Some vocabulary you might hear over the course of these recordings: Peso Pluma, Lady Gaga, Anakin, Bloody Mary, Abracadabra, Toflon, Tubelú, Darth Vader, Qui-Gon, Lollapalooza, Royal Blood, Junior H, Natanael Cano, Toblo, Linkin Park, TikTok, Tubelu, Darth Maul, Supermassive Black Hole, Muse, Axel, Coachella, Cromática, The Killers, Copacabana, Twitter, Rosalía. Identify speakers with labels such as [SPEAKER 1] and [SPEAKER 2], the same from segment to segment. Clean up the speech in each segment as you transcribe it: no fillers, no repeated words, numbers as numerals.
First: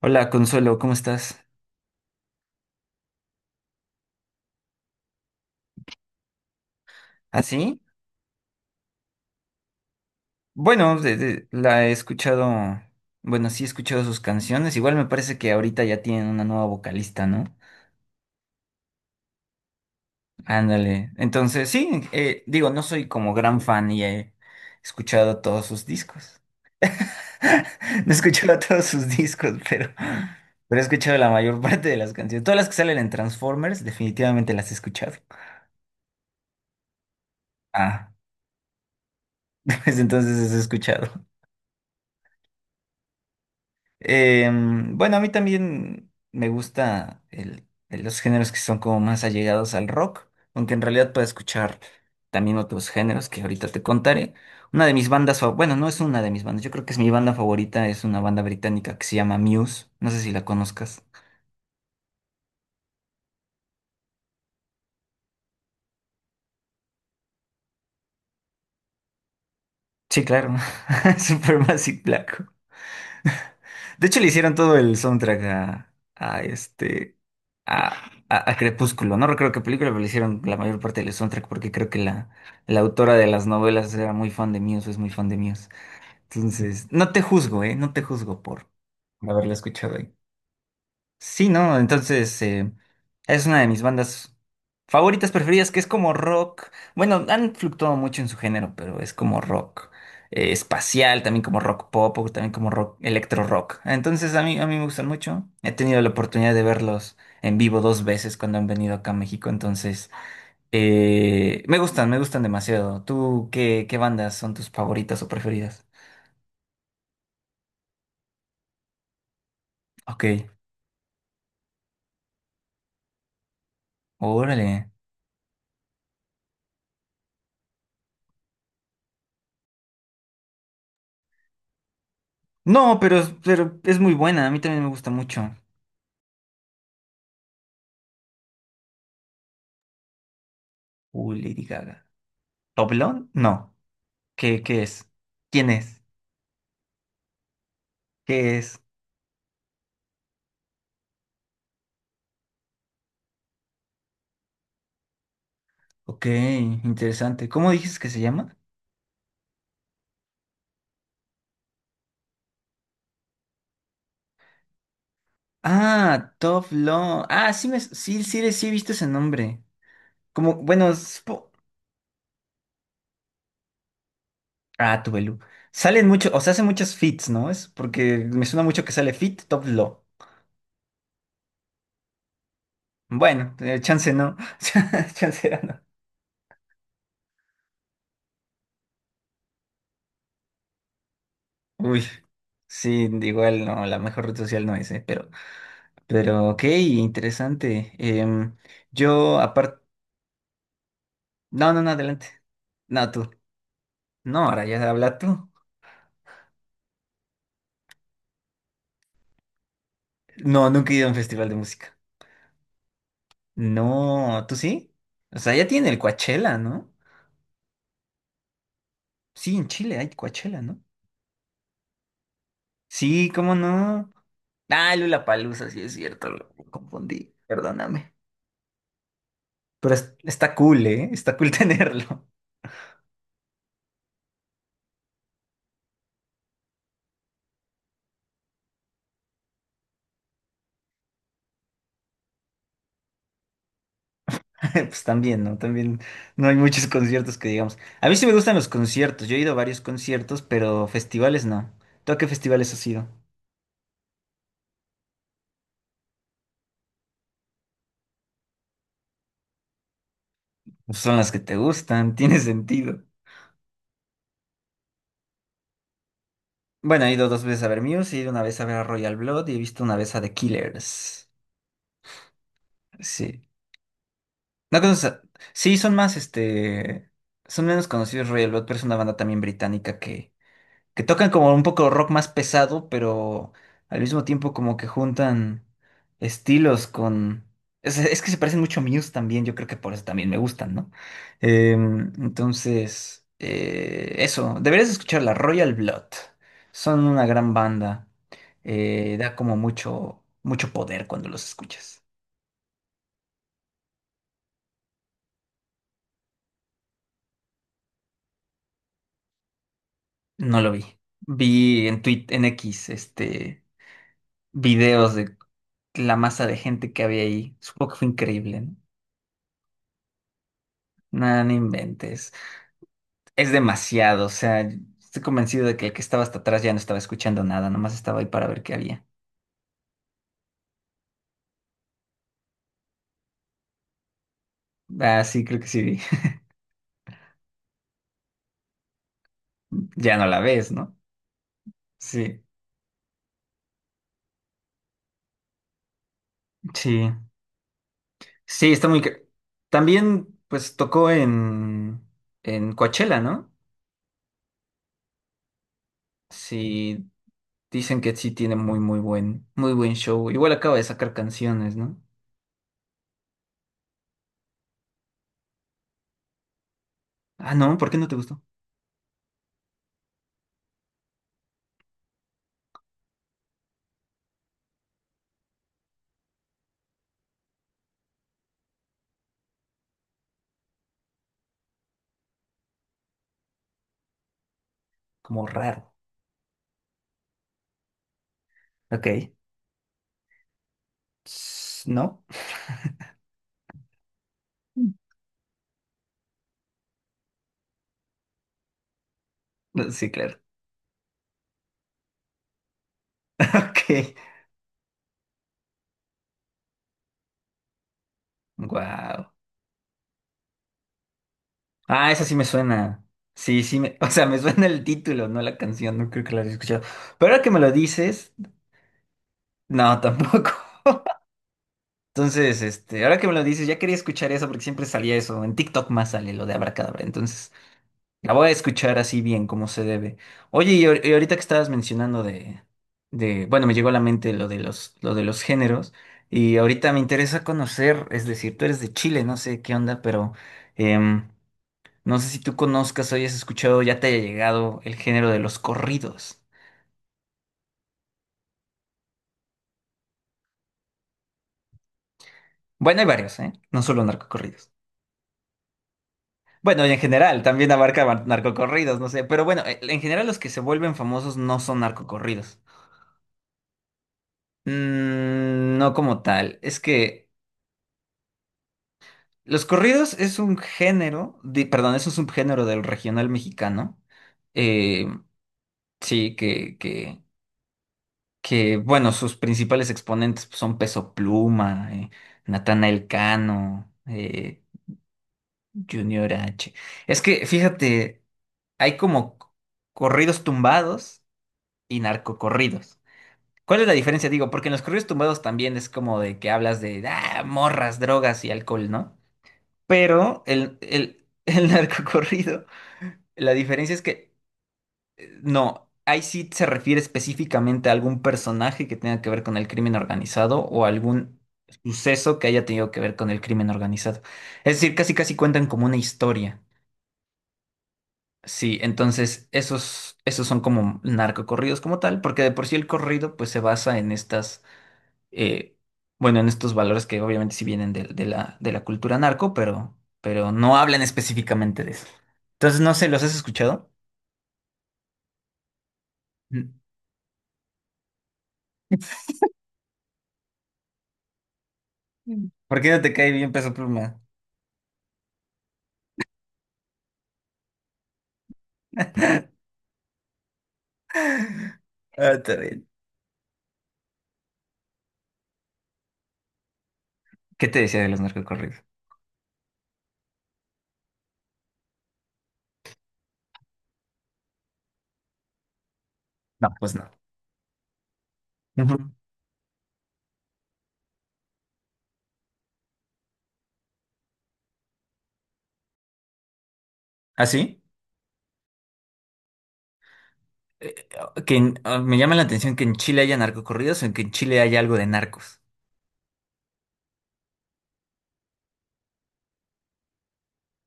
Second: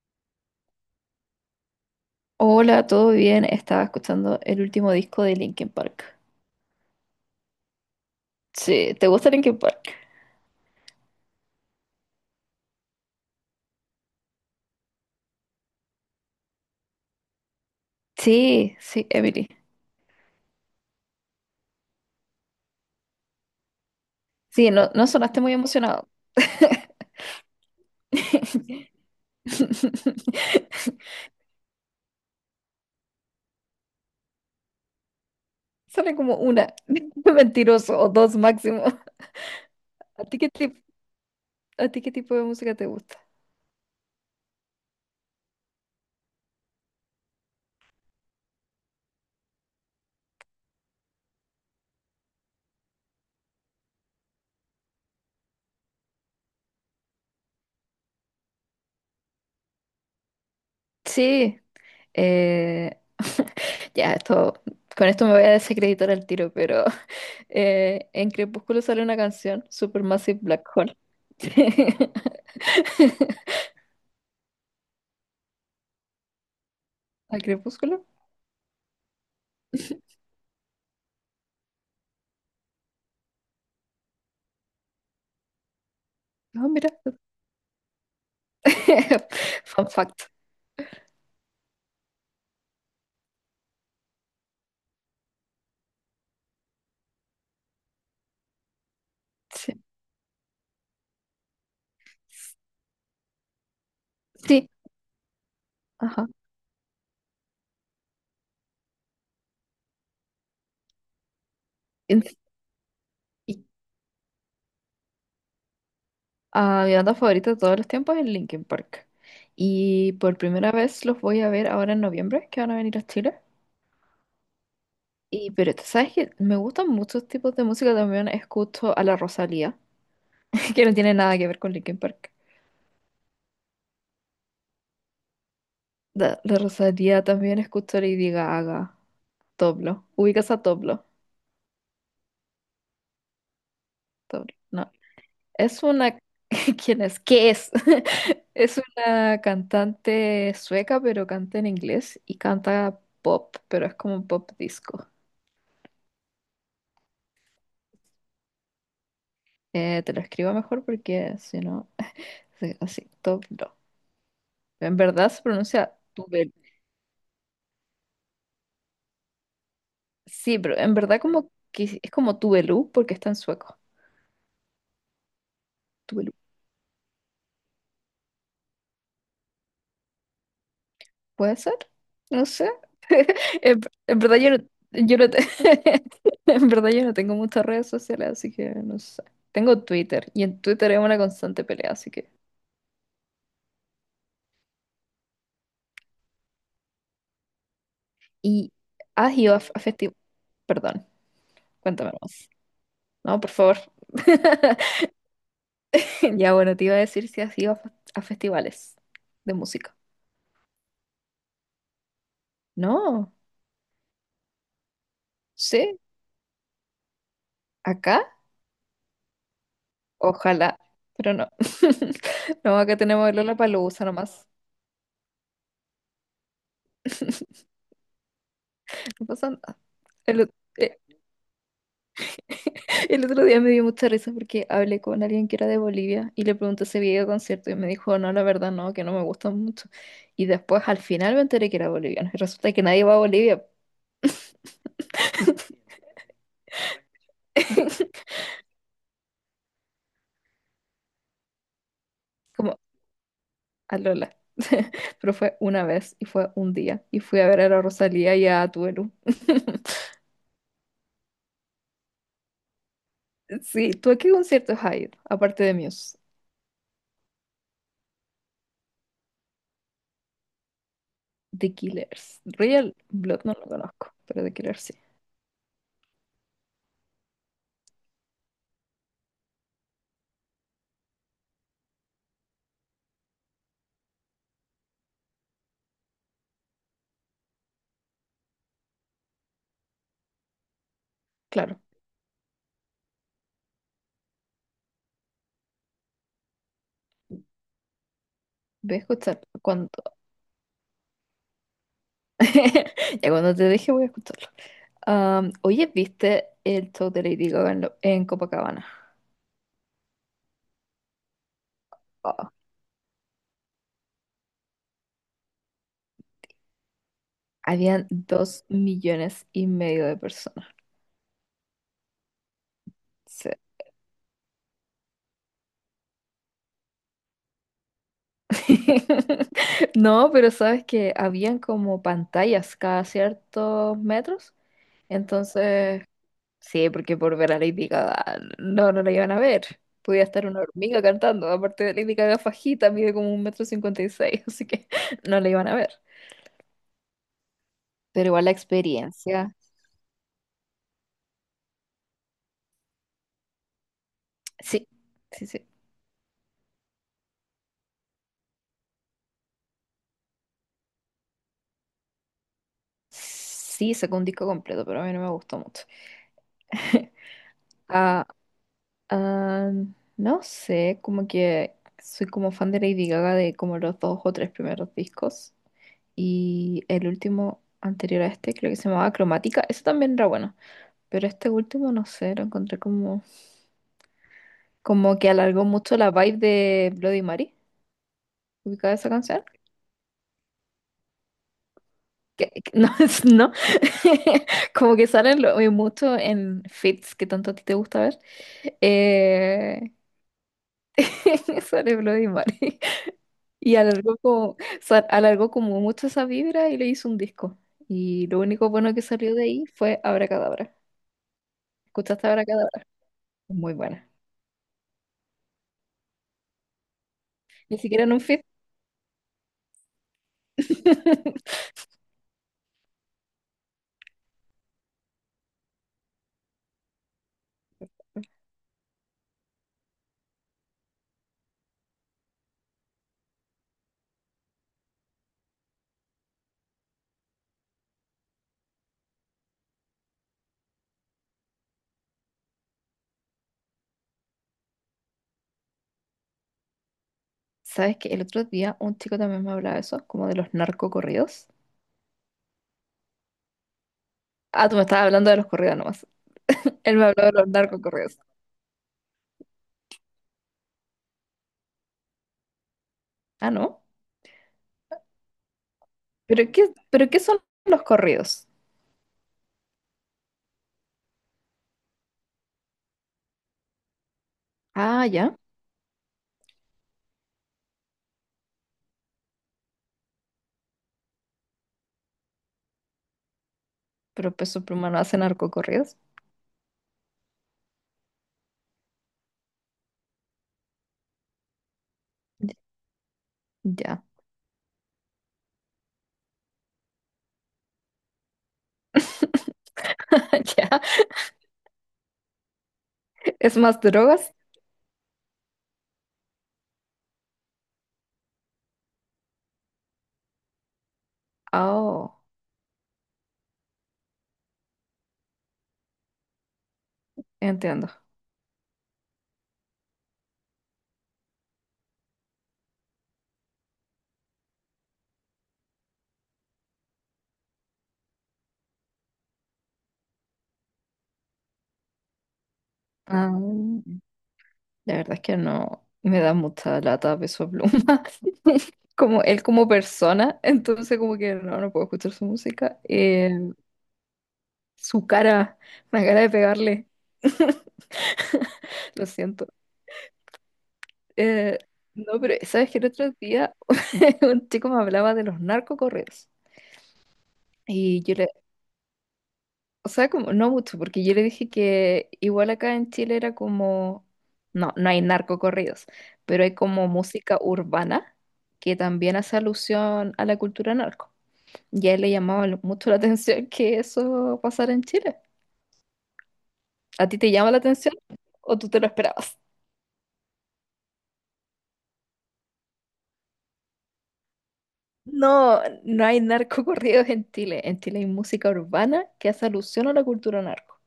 [SPEAKER 1] Hola, Consuelo, ¿cómo estás?
[SPEAKER 2] Hola, ¿todo bien? Estaba escuchando el último disco de Linkin Park.
[SPEAKER 1] ¿Así?
[SPEAKER 2] Sí, ¿te gusta Linkin Park?
[SPEAKER 1] Bueno, la he escuchado, bueno, sí he escuchado sus canciones, igual me parece que ahorita ya tienen una nueva vocalista, ¿no?
[SPEAKER 2] Sí, sí, Emily.
[SPEAKER 1] Ándale, entonces sí, digo, no soy como gran fan y he
[SPEAKER 2] Sí, no, no
[SPEAKER 1] escuchado
[SPEAKER 2] sonaste muy
[SPEAKER 1] todos sus
[SPEAKER 2] emocionado.
[SPEAKER 1] discos. No he escuchado todos sus discos, pero he escuchado la mayor parte de las canciones. Todas las que salen en Transformers, definitivamente las he escuchado.
[SPEAKER 2] Sale como una, mentiroso, o
[SPEAKER 1] Ah,
[SPEAKER 2] dos máximo.
[SPEAKER 1] pues
[SPEAKER 2] ¿A ti
[SPEAKER 1] entonces
[SPEAKER 2] qué
[SPEAKER 1] las he
[SPEAKER 2] tipo,
[SPEAKER 1] escuchado.
[SPEAKER 2] ¿A ti qué tipo de música te gusta?
[SPEAKER 1] Bueno, a mí también me gusta los géneros que son como más allegados al rock, aunque en realidad puedo escuchar también otros géneros que ahorita te contaré. Una de mis bandas, bueno, no es una de mis bandas, yo creo que es mi banda favorita, es una banda británica que se llama Muse, no sé si la conozcas.
[SPEAKER 2] Sí, eh, ya, esto, con esto me voy a desacreditar al tiro, pero en Crepúsculo sale una canción,
[SPEAKER 1] Sí,
[SPEAKER 2] Supermassive
[SPEAKER 1] claro,
[SPEAKER 2] Black Hole.
[SPEAKER 1] Supermassive Black. De hecho, le hicieron todo el soundtrack a este
[SPEAKER 2] ¿Al crepúsculo?
[SPEAKER 1] a Crepúsculo. No recuerdo qué película, pero le hicieron la mayor parte del soundtrack porque creo que la autora de las novelas era muy fan de Muse, es muy fan de Muse.
[SPEAKER 2] No,
[SPEAKER 1] Entonces,
[SPEAKER 2] mira.
[SPEAKER 1] no te juzgo, ¿eh? No te juzgo por haberla
[SPEAKER 2] Fun
[SPEAKER 1] escuchado ahí.
[SPEAKER 2] fact.
[SPEAKER 1] Sí, ¿no? Entonces, es una de mis bandas favoritas, preferidas, que es como rock. Bueno, han fluctuado mucho en su género, pero es como
[SPEAKER 2] Sí.
[SPEAKER 1] rock espacial, también como rock pop, o también como rock, electro rock. Entonces, a
[SPEAKER 2] Sí,
[SPEAKER 1] mí me gustan mucho. He tenido la
[SPEAKER 2] ajá.
[SPEAKER 1] oportunidad de verlos en vivo dos veces cuando han venido acá a México, entonces, me
[SPEAKER 2] En-
[SPEAKER 1] gustan demasiado. ¿Tú
[SPEAKER 2] y-
[SPEAKER 1] qué bandas son tus favoritas o preferidas?
[SPEAKER 2] Mi banda favorita de todos los tiempos es Linkin Park. Y
[SPEAKER 1] Ok,
[SPEAKER 2] por primera vez los voy a ver ahora en noviembre, que van a venir a Chile.
[SPEAKER 1] órale.
[SPEAKER 2] Y pero tú sabes que me gustan muchos tipos de música. También escucho a la Rosalía, que no tiene nada que ver con Linkin Park.
[SPEAKER 1] No, pero es muy buena, a mí también me gusta mucho.
[SPEAKER 2] La Rosalía, también escucho a Lady Gaga, Toblo. ¿Ubicas a Toblo?
[SPEAKER 1] Uy, Lady Gaga. ¿Oblong? No.
[SPEAKER 2] Toblo,
[SPEAKER 1] Qué
[SPEAKER 2] no.
[SPEAKER 1] es? ¿Quién
[SPEAKER 2] Es
[SPEAKER 1] es?
[SPEAKER 2] una... ¿Quién es? ¿Qué es?
[SPEAKER 1] ¿Qué
[SPEAKER 2] Es
[SPEAKER 1] es?
[SPEAKER 2] una cantante sueca, pero canta en inglés y canta pop, pero es como un pop disco.
[SPEAKER 1] Ok, interesante. ¿Cómo dices que se llama?
[SPEAKER 2] Te lo escribo mejor porque si no, sí, así, top no. En verdad se pronuncia
[SPEAKER 1] Ah,
[SPEAKER 2] Tubel.
[SPEAKER 1] Toflon. Ah, sí, sí, sí he visto ese nombre. Como,
[SPEAKER 2] Sí, pero
[SPEAKER 1] bueno,
[SPEAKER 2] en verdad como que es como Tubelú porque está en sueco.
[SPEAKER 1] ah, Tubelu. Salen muchos, o sea, hace muchos fits, ¿no? Es porque me suena mucho que sale fit, Toflo.
[SPEAKER 2] ¿Puede ser? No sé.
[SPEAKER 1] Bueno,
[SPEAKER 2] En,
[SPEAKER 1] chance
[SPEAKER 2] en verdad
[SPEAKER 1] no.
[SPEAKER 2] yo no, yo no te-
[SPEAKER 1] Chance era no.
[SPEAKER 2] en verdad yo no tengo muchas redes sociales, así que no sé. Tengo Twitter y en Twitter es una constante pelea,
[SPEAKER 1] Uy.
[SPEAKER 2] así que.
[SPEAKER 1] Sí, igual no, la mejor red social no es, pero ok, interesante. Em,
[SPEAKER 2] Y has
[SPEAKER 1] yo,
[SPEAKER 2] ido a, f- a
[SPEAKER 1] aparte.
[SPEAKER 2] festivales. Perdón,
[SPEAKER 1] No, no, no,
[SPEAKER 2] cuéntame
[SPEAKER 1] adelante.
[SPEAKER 2] más.
[SPEAKER 1] No, tú.
[SPEAKER 2] No, por favor.
[SPEAKER 1] No, ahora ya habla tú.
[SPEAKER 2] Ya bueno, te iba a decir si has ido a, a festivales de música.
[SPEAKER 1] No, nunca he ido a un festival de música.
[SPEAKER 2] No,
[SPEAKER 1] No, ¿tú sí? O sea, ya tiene el
[SPEAKER 2] sí,
[SPEAKER 1] Coachella, ¿no?
[SPEAKER 2] acá,
[SPEAKER 1] Sí, en Chile hay Coachella,
[SPEAKER 2] ojalá,
[SPEAKER 1] ¿no?
[SPEAKER 2] pero no. No, acá tenemos
[SPEAKER 1] Sí,
[SPEAKER 2] el
[SPEAKER 1] ¿cómo
[SPEAKER 2] Lollapalooza
[SPEAKER 1] no?
[SPEAKER 2] nomás.
[SPEAKER 1] Ah, Lollapalooza, sí es cierto, lo me confundí, perdóname.
[SPEAKER 2] No pasa nada.
[SPEAKER 1] Pero
[SPEAKER 2] El,
[SPEAKER 1] está cool, ¿eh? Está cool tenerlo.
[SPEAKER 2] El otro día me dio mucha risa porque hablé con alguien que era de Bolivia y le pregunté si había ido a concierto y me dijo, no, la verdad no, que no me gustan mucho. Y después al final me enteré que era boliviano y resulta que nadie va a Bolivia.
[SPEAKER 1] Pues también, ¿no? También no hay muchos conciertos que digamos. A mí sí me gustan los conciertos, yo he ido a varios conciertos, pero festivales no. ¿Tú a qué festivales
[SPEAKER 2] Como
[SPEAKER 1] has ido?
[SPEAKER 2] a Lola. Pero fue una vez y fue un día y fui a ver a la Rosalía y a Tuelu.
[SPEAKER 1] Pues son las que te gustan, tiene sentido.
[SPEAKER 2] Sí, ¿tú a qué conciertos has ido? Aparte de Muse,
[SPEAKER 1] Bueno, he ido dos veces a ver Muse, he ido una vez a ver a Royal Blood y he visto una vez a The Killers.
[SPEAKER 2] The Killers. Royal Blood
[SPEAKER 1] Sí.
[SPEAKER 2] no lo conozco, pero The
[SPEAKER 1] No
[SPEAKER 2] Killers sí.
[SPEAKER 1] conoces a- Sí, son más, este... Son menos conocidos Royal Blood, pero es una banda también británica que tocan como un poco rock más pesado, pero al mismo tiempo como que juntan estilos con... es que se parecen mucho a Muse también, yo creo que por eso también me gustan, ¿no?
[SPEAKER 2] Claro,
[SPEAKER 1] Entonces, eso, deberías escuchar la Royal Blood. Son una gran banda.
[SPEAKER 2] voy a
[SPEAKER 1] Da
[SPEAKER 2] escuchar.
[SPEAKER 1] como mucho, mucho poder cuando los escuchas.
[SPEAKER 2] Ya cuando te deje voy a escucharlo. Am, oye, ¿viste el show de Lady Gaga en, en Copacabana?
[SPEAKER 1] No lo vi. Vi en Twitter, en
[SPEAKER 2] Oh,
[SPEAKER 1] X, este, videos de la masa de gente que había ahí. Supongo que
[SPEAKER 2] habían
[SPEAKER 1] fue increíble,
[SPEAKER 2] dos
[SPEAKER 1] ¿no?
[SPEAKER 2] millones y medio de personas.
[SPEAKER 1] Nada no inventes. Es
[SPEAKER 2] Sí.
[SPEAKER 1] demasiado, o sea, estoy convencido de que el que estaba hasta atrás ya no estaba escuchando nada, nomás estaba ahí para ver qué había.
[SPEAKER 2] No, pero sabes que habían como pantallas cada ciertos metros.
[SPEAKER 1] Ah, sí, creo que sí. Vi.
[SPEAKER 2] Entonces, sí, porque por ver a Lady Gaga no, no la iban a ver.
[SPEAKER 1] Ya
[SPEAKER 2] Podía
[SPEAKER 1] no la
[SPEAKER 2] estar una
[SPEAKER 1] ves, ¿no?
[SPEAKER 2] hormiga cantando. Aparte de Lady Gaga
[SPEAKER 1] Sí,
[SPEAKER 2] fajita, mide como 1,56 m, así que no la iban a ver.
[SPEAKER 1] sí.
[SPEAKER 2] Pero igual la
[SPEAKER 1] Sí, está muy...
[SPEAKER 2] experiencia.
[SPEAKER 1] también, pues, tocó en Coachella, ¿no?
[SPEAKER 2] Sí, sí, sí.
[SPEAKER 1] Sí, dicen que sí tiene muy, muy buen show. Igual acaba de sacar canciones, ¿no?
[SPEAKER 2] Sí, sacó un disco completo, pero a mí no me gustó mucho.
[SPEAKER 1] Ah, no, ¿por qué no te
[SPEAKER 2] Ah,
[SPEAKER 1] gustó?
[SPEAKER 2] ah, no sé, como que soy como fan de Lady Gaga de como los dos o tres primeros discos. Y el último anterior a este, creo que se llamaba Cromática, eso también era bueno. Pero este último, no sé, lo encontré como, como que
[SPEAKER 1] Como
[SPEAKER 2] alargó
[SPEAKER 1] raro.
[SPEAKER 2] mucho la vibe de Bloody Mary. ¿Ubicada esa
[SPEAKER 1] Ok.
[SPEAKER 2] canción?
[SPEAKER 1] Tss, ¿no?
[SPEAKER 2] No, no. Como que salen mucho en feeds que tanto a ti te gusta ver. Eh,
[SPEAKER 1] Sí, claro.
[SPEAKER 2] sale Bloody Mary. Y
[SPEAKER 1] Ok.
[SPEAKER 2] alargó como, alargó como mucho esa vibra y le hizo un disco. Y lo único bueno que
[SPEAKER 1] Wow.
[SPEAKER 2] salió de ahí fue Abracadabra.
[SPEAKER 1] Ah, esa
[SPEAKER 2] ¿Escuchaste
[SPEAKER 1] sí me
[SPEAKER 2] Abracadabra?
[SPEAKER 1] suena. Sí,
[SPEAKER 2] Muy
[SPEAKER 1] sí, o
[SPEAKER 2] buena.
[SPEAKER 1] sea, me suena el título, no la canción, no creo que la haya escuchado. Pero ahora que me lo
[SPEAKER 2] Ni siquiera en un
[SPEAKER 1] dices,
[SPEAKER 2] feed.
[SPEAKER 1] no, tampoco. Entonces, este, ahora que me lo dices, ya quería escuchar eso porque siempre salía eso. En TikTok más sale lo de Abracadabra. Entonces, la voy a escuchar así bien, como se debe. Oye, y ahorita que estabas mencionando bueno, me llegó a la mente lo de los géneros. Y ahorita me interesa conocer, es decir, tú eres de Chile, no sé qué onda, pero. em, No sé si tú conozcas o hayas escuchado, ya te haya llegado el género de los corridos.
[SPEAKER 2] ¿Sabes que el otro día un chico también me hablaba de eso, como de los narcocorridos?
[SPEAKER 1] Bueno, hay varios, ¿eh? No solo
[SPEAKER 2] Ah,
[SPEAKER 1] narcocorridos.
[SPEAKER 2] tú me estabas hablando de los corridos nomás.
[SPEAKER 1] Bueno, y
[SPEAKER 2] Él
[SPEAKER 1] en
[SPEAKER 2] me habló de
[SPEAKER 1] general,
[SPEAKER 2] los
[SPEAKER 1] también abarca
[SPEAKER 2] narcocorridos.
[SPEAKER 1] narcocorridos, no sé. Pero bueno, en general los que se vuelven famosos no son narcocorridos.
[SPEAKER 2] Ah, ¿no?
[SPEAKER 1] Mm, no como tal. Es
[SPEAKER 2] Pero qué
[SPEAKER 1] que
[SPEAKER 2] son los corridos?
[SPEAKER 1] los corridos es un género, perdón, es un subgénero del regional mexicano.
[SPEAKER 2] Ah,
[SPEAKER 1] Eh,
[SPEAKER 2] ya.
[SPEAKER 1] sí, que, bueno, sus principales exponentes son Peso Pluma, Natanael Cano,
[SPEAKER 2] Pero Peso Pluma no hace narcocorridos.
[SPEAKER 1] Junior H. Es que, fíjate, hay como corridos tumbados y
[SPEAKER 2] Ya.
[SPEAKER 1] narcocorridos. ¿Cuál es la
[SPEAKER 2] Ya.
[SPEAKER 1] diferencia? Digo, porque en los corridos tumbados también es como de que hablas de ah, morras, drogas y alcohol, ¿no? Pero
[SPEAKER 2] Ya.
[SPEAKER 1] el narcocorrido, la
[SPEAKER 2] ¿Es más
[SPEAKER 1] diferencia es que
[SPEAKER 2] drogas?
[SPEAKER 1] no, ahí sí se refiere específicamente a algún personaje que tenga que ver con el crimen organizado o algún
[SPEAKER 2] Oh,
[SPEAKER 1] suceso que haya tenido que ver con el crimen organizado. Es decir, casi casi cuentan como una historia.
[SPEAKER 2] entiendo.
[SPEAKER 1] Sí, entonces esos, esos son como narcocorridos como tal, porque de por sí el corrido pues se basa en estas, eh, bueno, en estos valores que obviamente sí vienen de de la cultura narco, pero no hablan específicamente de eso. Entonces, no sé, ¿los
[SPEAKER 2] Ah,
[SPEAKER 1] has escuchado?
[SPEAKER 2] la verdad es que no me da
[SPEAKER 1] Mm.
[SPEAKER 2] mucha lata Peso Pluma. Como él como persona, entonces como que no, no puedo escuchar su
[SPEAKER 1] ¿Por
[SPEAKER 2] música.
[SPEAKER 1] qué no te cae bien Peso Pluma?
[SPEAKER 2] Su cara, la cara de pegarle. Lo siento. Eh, no,
[SPEAKER 1] Ah,
[SPEAKER 2] pero
[SPEAKER 1] está
[SPEAKER 2] sabes que el
[SPEAKER 1] bien.
[SPEAKER 2] otro día un chico me hablaba de los narcocorridos.
[SPEAKER 1] ¿Qué te decía
[SPEAKER 2] Y
[SPEAKER 1] de
[SPEAKER 2] yo
[SPEAKER 1] los
[SPEAKER 2] le,
[SPEAKER 1] narcocorridos?
[SPEAKER 2] o sea, como, no mucho, porque yo le dije que igual acá en Chile era como, no, no hay narcocorridos, pero hay
[SPEAKER 1] No,
[SPEAKER 2] como
[SPEAKER 1] pues no.
[SPEAKER 2] música urbana que
[SPEAKER 1] Ujú.
[SPEAKER 2] también hace alusión a la cultura narco. Y a él le llamaba mucho la atención que eso pasara en Chile. ¿A ti te
[SPEAKER 1] ¿Ah,
[SPEAKER 2] llama la
[SPEAKER 1] sí?
[SPEAKER 2] atención o tú te lo esperabas?
[SPEAKER 1] Eh, que ah, me llama la atención que en Chile haya narcocorridos o en que en Chile haya algo de narcos.
[SPEAKER 2] No, no hay narcocorridos en Chile. En Chile hay música urbana que hace alusión a la cultura narco.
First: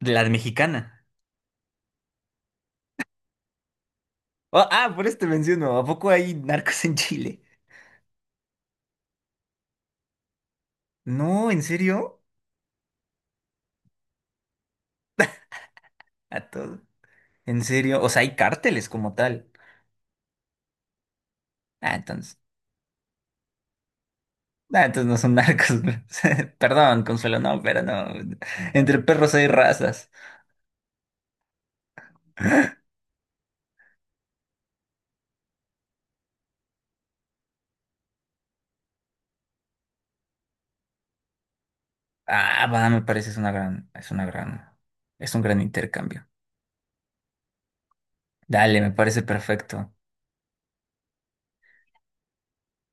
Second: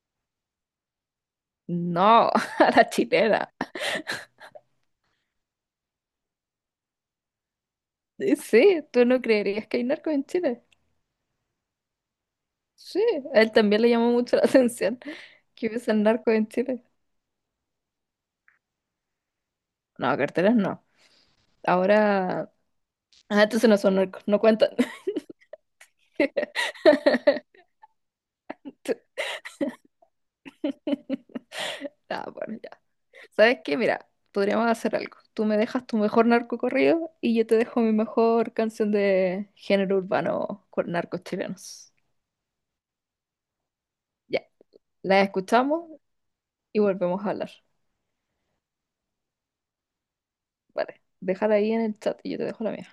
[SPEAKER 1] De la mexicana.
[SPEAKER 2] No, a la chilena.
[SPEAKER 1] Oh, ah, por eso te menciono. ¿A poco hay narcos en Chile?
[SPEAKER 2] Sí, tú no creerías que hay narco en Chile.
[SPEAKER 1] No, ¿en serio?
[SPEAKER 2] Sí, a él también le llamó mucho la atención que hubiesen narco
[SPEAKER 1] A
[SPEAKER 2] en
[SPEAKER 1] todo.
[SPEAKER 2] Chile.
[SPEAKER 1] ¿En serio? O sea, hay cárteles como tal.
[SPEAKER 2] No, carteras no.
[SPEAKER 1] Ah, entonces.
[SPEAKER 2] Ahora. Ah, entonces no son narcos, no cuentan.
[SPEAKER 1] Ah, entonces no son narcos. Perdón, Consuelo, no, pero no. Entre perros hay razas.
[SPEAKER 2] Ah, bueno, ya. ¿Sabes qué? Mira, podríamos hacer algo. Tú me dejas tu mejor narco corrido y yo te dejo mi mejor canción de género urbano con narcos chilenos.
[SPEAKER 1] Ah, va, me parece es una gran, es una
[SPEAKER 2] Ya,
[SPEAKER 1] gran,
[SPEAKER 2] la
[SPEAKER 1] es un gran
[SPEAKER 2] escuchamos
[SPEAKER 1] intercambio.
[SPEAKER 2] y volvemos a hablar.
[SPEAKER 1] Dale, me parece perfecto.
[SPEAKER 2] Vale, déjala ahí en el chat y yo te dejo la mía.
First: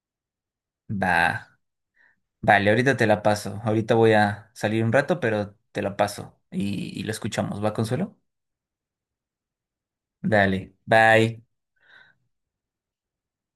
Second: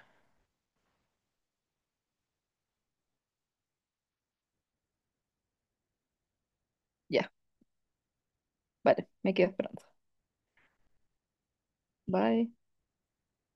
[SPEAKER 1] Va. Vale, ahorita te la paso. Ahorita voy a salir un rato, pero te la paso y lo
[SPEAKER 2] Ya,
[SPEAKER 1] escuchamos. ¿Va, Consuelo?
[SPEAKER 2] vale, me quedo esperando.
[SPEAKER 1] Dale, bye.
[SPEAKER 2] Bye.